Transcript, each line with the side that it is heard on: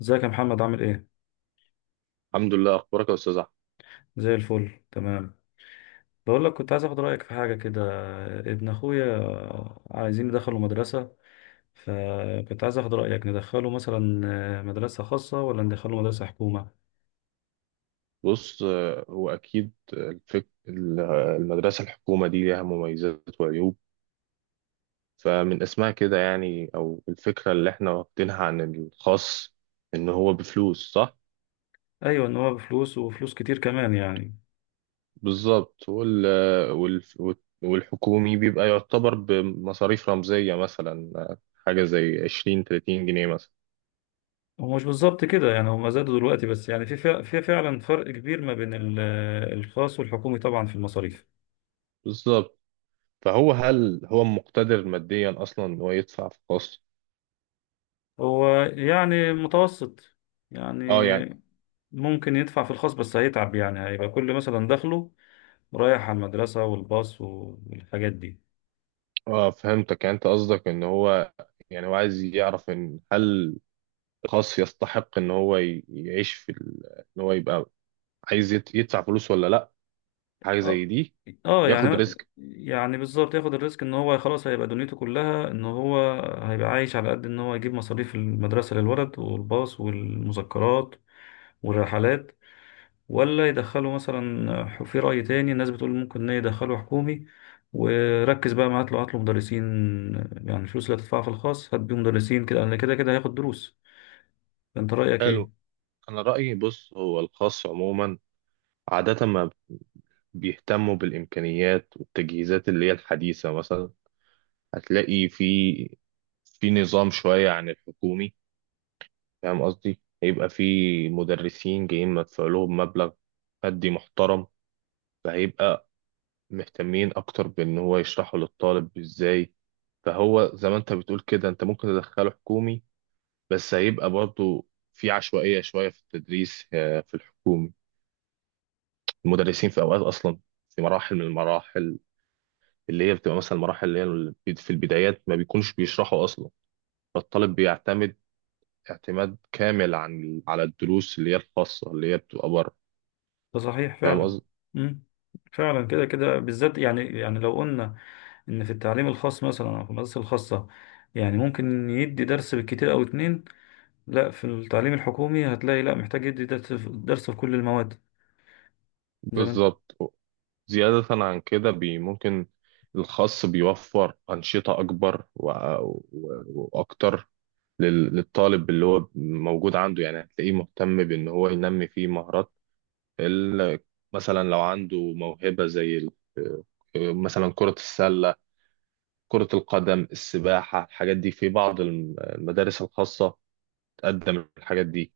left: ازيك يا محمد عامل ايه؟
right: الحمد لله، اخبارك يا استاذ احمد.
left: زي الفل، تمام. بقول لك، كنت عايز اخد رايك في حاجه كده. ابن اخويا عايزين ندخله مدرسه، فكنت عايز اخد رايك، ندخله مثلا مدرسه خاصه ولا ندخله مدرسه حكومه؟
right: بص، هو اكيد المدرسه الحكومه دي ليها مميزات وعيوب. فمن اسمها كده يعني او الفكره اللي احنا واخدينها عن الخاص ان هو بفلوس، صح.
left: ايوه، ان هو بفلوس وفلوس كتير كمان يعني.
right: بالظبط. وال... والحكومي بيبقى يعتبر بمصاريف رمزيه، مثلا حاجه زي 20 30 جنيه مثلا.
left: هو مش بالظبط كده يعني، هما زادوا دلوقتي، بس يعني في فعلا فرق كبير ما بين الخاص والحكومي طبعا في المصاريف.
right: بالظبط. فهو هل هو مقتدر ماديا اصلا ان هو يدفع في خاص؟
left: هو يعني متوسط، يعني
right: اه يعني.
left: ممكن يدفع في الخاص بس هيتعب، يعني هيبقى كل مثلا دخله رايح على المدرسة والباص والحاجات دي.
right: اه، فهمتك. يعني انت قصدك ان هو، يعني هو عايز يعرف ان هل الخاص يستحق ان هو يعيش في ان هو يبقى عايز يدفع فلوس ولا لا، حاجه زي
left: اه،
right: دي.
left: اه،
right: ياخد
left: يعني
right: ريسك.
left: يعني بالظبط، ياخد الريسك، ان هو خلاص هيبقى دنيته كلها، ان هو هيبقى عايش على قد ان هو يجيب مصاريف المدرسة للولد والباص والمذكرات والرحلات. ولا يدخله مثلا، في رأي تاني الناس بتقول ممكن ان يدخله حكومي، وركز بقى معاه، هات له مدرسين. يعني الفلوس اللي هتدفعها في الخاص هات بيه مدرسين كده، لأن كده كده هياخد دروس. فانت رأيك
right: حلو.
left: ايه؟
right: انا رايي، بص، هو الخاص عموما عاده ما بيهتموا بالامكانيات والتجهيزات اللي هي الحديثه مثلا. هتلاقي في في نظام شويه عن الحكومي. فاهم قصدي؟ هيبقى في مدرسين جايين مدفوع لهم مبلغ مادي محترم، فهيبقى مهتمين اكتر بان هو يشرحه للطالب ازاي. فهو زي ما انت بتقول كده، انت ممكن تدخله حكومي بس هيبقى برضو في عشوائية شوية في التدريس، في الحكومي المدرسين في اوقات اصلا في مراحل من المراحل اللي هي بتبقى مثلا المراحل اللي هي في البدايات ما بيكونش بيشرحوا اصلا. فالطالب بيعتمد اعتماد كامل عن على الدروس اللي هي الخاصة اللي هي بتبقى بره.
left: ده صحيح
right: فاهم
left: فعلا.
right: قصدي؟
left: مم. فعلا كده كده بالذات، يعني لو قلنا ان في التعليم الخاص مثلا، او في المدارس الخاصه، يعني ممكن يدي درس بالكتير او اتنين. لا، في التعليم الحكومي هتلاقي، لا، محتاج يدي درس في درس في كل المواد. زي ما انت-
right: بالظبط. زيادة عن كده، بي ممكن الخاص بيوفر أنشطة أكبر و... وأكتر للطالب اللي هو موجود عنده. يعني هتلاقيه مهتم بإن هو ينمي فيه مهارات ال... مثلا لو عنده موهبة زي مثلا كرة السلة، كرة القدم، السباحة، الحاجات دي في بعض المدارس الخاصة تقدم الحاجات دي.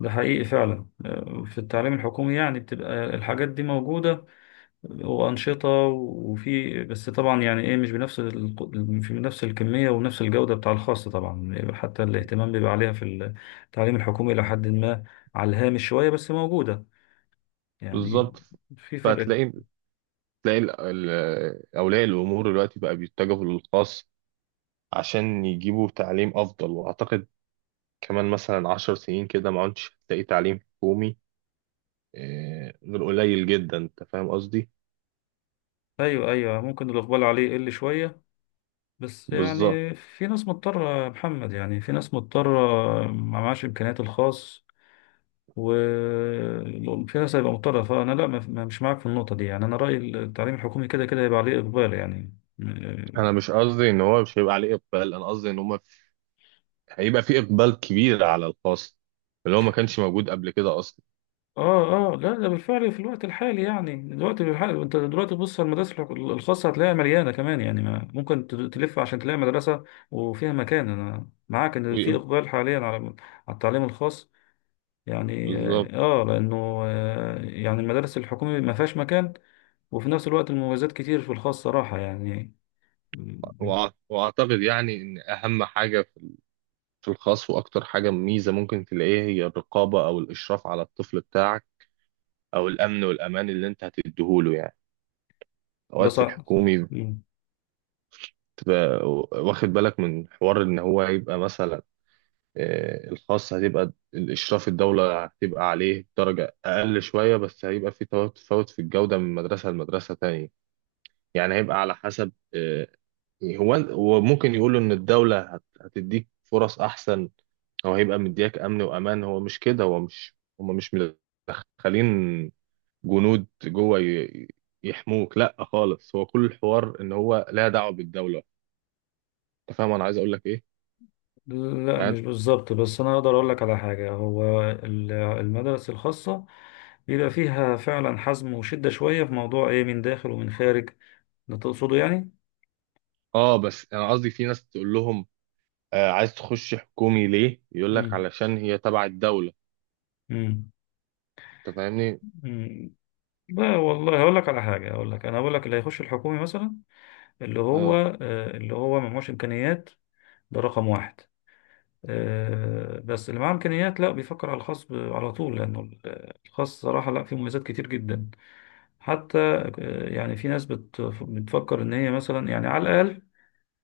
left: ده حقيقي فعلا. في التعليم الحكومي يعني بتبقى الحاجات دي موجوده، وأنشطة، وفي، بس طبعا يعني إيه، مش بنفس في نفس الكمية ونفس الجودة بتاع الخاص طبعا. حتى الاهتمام بيبقى عليها في التعليم الحكومي إلى حد ما، على الهامش شوية، بس موجودة يعني.
right: بالظبط.
left: في فرق.
right: فهتلاقي تلاقي أولياء الأمور دلوقتي بقى بيتجهوا للخاص عشان يجيبوا تعليم أفضل. وأعتقد كمان مثلا 10 سنين كده ما عدتش هتلاقي تعليم حكومي، غير قليل جدا. أنت فاهم قصدي؟
left: أيوه، أيوه، ممكن الإقبال عليه يقل شوية، بس
right: بالظبط.
left: يعني في ناس مضطرة يا محمد، يعني في ناس مضطرة ما معهاش إمكانيات الخاص والقياس، هيبقى مضطرة. فأنا، لا، مش معاك في النقطة دي، يعني أنا رأيي التعليم الحكومي كده كده هيبقى عليه إقبال يعني.
right: أنا مش قصدي إن هو مش هيبقى عليه إقبال، أنا قصدي إن هما هيبقى في إقبال كبير على الخاص اللي هو ما كانش موجود قبل كده أصلا.
left: آه، آه، لا، ده بالفعل في الوقت الحالي، يعني دلوقتي بالحالي أنت دلوقتي بص على المدارس الخاصة هتلاقيها مليانة، كمان يعني ما ممكن تلف عشان تلاقي مدرسة وفيها مكان. أنا معاك إن في
right: ويق-
left: إقبال حاليا على التعليم الخاص يعني.
right: بالظبط.
left: آه، آه، لأنه يعني المدارس الحكومية ما فيهاش مكان، وفي نفس الوقت المميزات كتير في الخاص صراحة يعني.
right: وأعتقد يعني إن أهم حاجة في في الخاص وأكتر حاجة ميزة ممكن تلاقيها هي الرقابة أو الإشراف على الطفل بتاعك، أو الأمن والأمان اللي أنت هتديهوله يعني.
left: ده
right: اوقات في
left: صح.
right: الحكومي
left: مم.
right: تبقى واخد بالك من حوار ان هو يبقى مثلا، الخاص هتبقى الاشراف الدوله هتبقى عليه درجه اقل شويه، بس هيبقى في تفاوت في الجوده من مدرسه لمدرسه تانية. يعني هيبقى على حسب، هو ممكن يقولوا ان الدوله هتديك فرص احسن، او هيبقى مدياك امن وامان. هو مش كده، هو مش هم مش مدخلين جنود جوه يحموك، لا خالص. هو كل الحوار ان هو لا دعوه بالدوله. انت فاهم انا عايز اقول لك ايه
left: لا،
right: يعني؟
left: مش بالظبط، بس انا اقدر اقول لك على حاجه. هو المدارس الخاصه بيبقى فيها فعلا حزم وشده شويه في موضوع ايه، من داخل ومن خارج، ده تقصده يعني.
right: اه، بس انا قصدي في ناس تقول لهم، آه، عايز تخش حكومي ليه، يقول لك
left: مم.
right: علشان هي تبع الدولة.
left: مم.
right: انت فاهمني؟
left: مم. لا والله، هقول لك على حاجه، هقول لك انا هقول لك اللي هيخش الحكومي مثلا، اللي هو،
right: اه
left: اللي هو ما معهوش امكانيات، ده رقم واحد. بس اللي معاه امكانيات، لا، بيفكر على الخاص على طول، لانه الخاص صراحه، لا، فيه مميزات كتير جدا، حتى يعني في ناس بتفكر ان هي مثلا، يعني على الاقل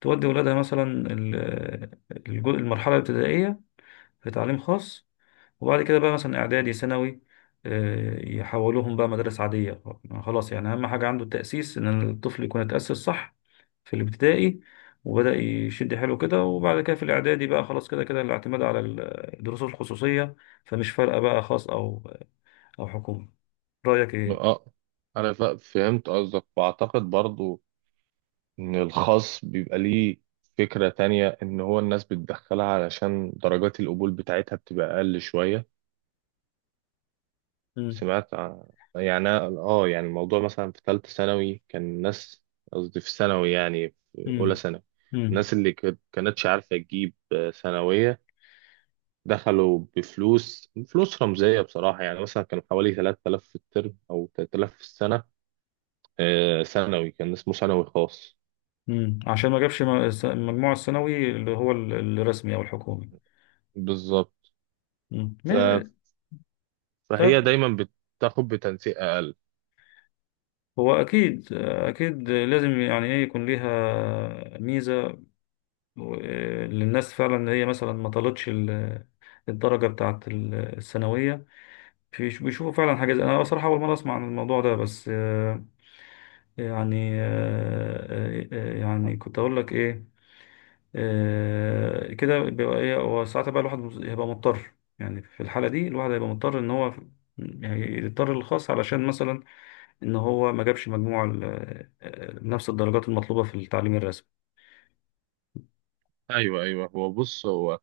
left: تودي ولادها مثلا، المرحله الابتدائيه في تعليم خاص، وبعد كده بقى مثلا اعدادي ثانوي، يحولوهم بقى مدارس عاديه. خلاص يعني، اهم حاجه عنده التاسيس، ان الطفل يكون اتاسس صح في الابتدائي، وبدا يشد حيله كده. وبعد كده في الاعدادي بقى خلاص، كده كده الاعتماد على الدروس الخصوصيه. فمش فارقه بقى خاص او حكومه. رايك ايه؟
right: اه. انا فهمت قصدك واعتقد برضو ان الخاص بيبقى ليه فكرة تانية، ان هو الناس بتدخلها علشان درجات القبول بتاعتها بتبقى اقل شوية.
left: امم.
right: سمعت عن. يعني أنا، اه، يعني الموضوع مثلا في ثالثة ثانوي كان الناس، قصدي في ثانوي، يعني في اولى ثانوي
left: امم.
right: الناس اللي كانتش عارفة تجيب ثانوية دخلوا بفلوس، فلوس رمزية بصراحة. يعني مثلا كان حوالي 3000 في الترم أو 3000 في السنة. ثانوي كان اسمه ثانوي خاص.
left: مم. عشان ما جابش المجموع الثانوي، اللي هو الرسمي او الحكومي.
right: بالظبط.
left: مم.
right: ف-
left: طب،
right: فهي دايما بتاخد بتنسيق أقل.
left: هو اكيد اكيد لازم يعني ايه، يكون ليها ميزة و- للناس، فعلا ان هي مثلا ما طالتش الدرجة بتاعت الثانوية، بيشوفوا فعلا حاجة زي. انا بصراحة اول مرة اسمع عن الموضوع ده، بس يعني آه، يعني كنت اقول لك ايه؟ كده بيبقى ايه، هو ساعتها بقى الواحد هيبقى مضطر، يعني في الحالة دي الواحد هيبقى مضطر ان هو يعني يضطر للخاص، علشان مثلا ان هو ما جابش مجموع نفس الدرجات المطلوبة في التعليم الرسمي.
right: أيوه أيوه. هو بص، هو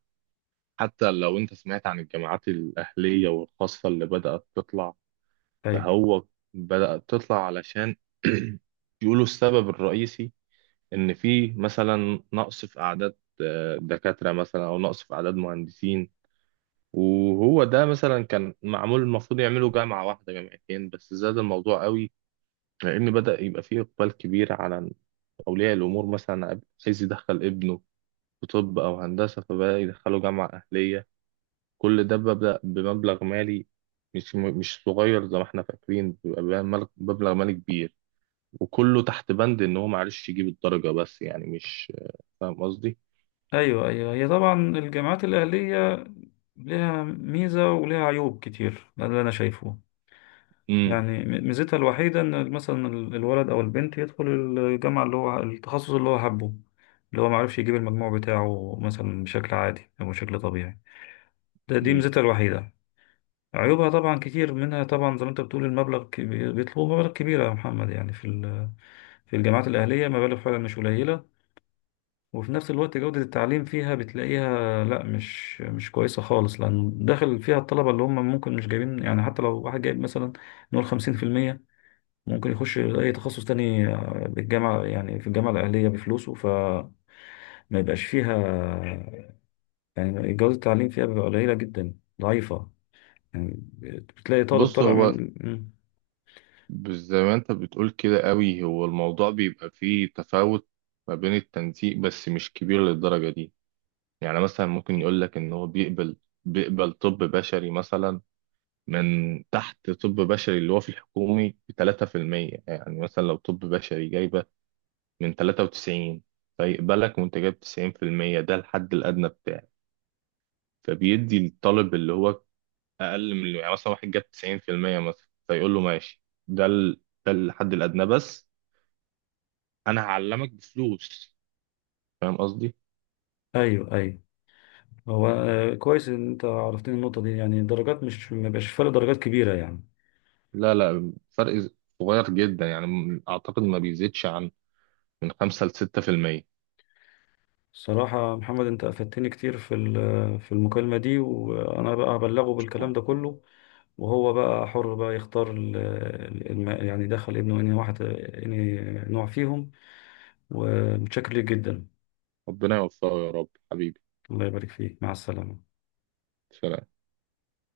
right: حتى لو أنت سمعت عن الجامعات الأهلية والخاصة اللي بدأت تطلع،
left: ايوه،
right: فهو بدأت تطلع علشان يقولوا السبب الرئيسي إن في مثلا نقص في أعداد، دكاترة مثلا، أو نقص في أعداد مهندسين. وهو ده مثلا كان معمول المفروض يعملوا جامعة واحدة جامعتين، بس زاد الموضوع قوي لأن بدأ يبقى فيه إقبال كبير على أولياء الأمور. مثلا عايز يدخل ابنه في طب أو هندسة، فبدأ يدخله جامعة أهلية. كل ده ببدأ بمبلغ مالي مش صغير زي ما احنا فاكرين، بيبقى بمبلغ مالي كبير، وكله تحت بند إن هو معرفش يجيب الدرجة، بس يعني مش فاهم قصدي؟
left: ايوه، ايوه، هي طبعا الجامعات الأهلية لها ميزة ولها عيوب كتير، ده اللي انا شايفه.
right: امم.
left: يعني ميزتها الوحيدة إن مثلا الولد أو البنت يدخل الجامعة، اللي هو التخصص اللي هو حبه، اللي هو معرفش يجيب المجموع بتاعه مثلا بشكل عادي أو بشكل طبيعي. دي
right: امم.
left: ميزتها الوحيدة. عيوبها طبعا كتير، منها طبعا، زي ما أنت بتقول، المبلغ بيطلبوا مبالغ كبيرة يا محمد، يعني في الجامعات الأهلية مبالغ فعلا مش قليلة. وفي نفس الوقت جودة التعليم فيها بتلاقيها، لا، مش كويسة خالص، لأن داخل فيها الطلبة اللي هم ممكن مش جايبين، يعني حتى لو واحد جايب مثلا، نقول 50%، ممكن يخش اي تخصص تاني بالجامعة، يعني في الجامعة الأهلية بفلوسه، ما يبقاش فيها، يعني جودة التعليم فيها بيبقى قليلة جدا، ضعيفة يعني. بتلاقي طالب
right: بص
left: طالع
right: هو،
left: من. مم.
right: بس زي ما انت بتقول كده قوي، هو الموضوع بيبقى فيه تفاوت ما بين التنسيق بس مش كبير للدرجة دي. يعني مثلا ممكن يقول لك ان هو بيقبل طب بشري مثلا من تحت طب بشري اللي هو في الحكومي ب 3%. يعني مثلا لو طب بشري جايبة من 93 فيقبلك وانت جايب 90%، ده الحد الأدنى بتاعه. فبيدي الطالب اللي هو أقل من، يعني مثلا واحد جاب 90% مثلا، فيقول له ماشي، ده الحد الأدنى بس انا هعلمك بفلوس. فاهم قصدي؟
left: أيوه، أيوه، هو كويس إن أنت عرفتني النقطة دي، يعني الدرجات، مش ما بيبقاش فرق درجات كبيرة يعني.
right: لا، لا، فرق صغير جدا. يعني اعتقد ما بيزيدش عن من 5 ل 6%.
left: صراحة محمد، أنت أفدتني كتير في المكالمة دي، وأنا بقى هبلغه بالكلام ده كله، وهو بقى حر بقى يختار يعني دخل ابنه أنهي واحد، أنهي نوع فيهم. ومتشكر ليك جدا.
right: ربنا يوفقه يا رب حبيبي.
left: الله يبارك فيك، مع السلامة.
right: سلام.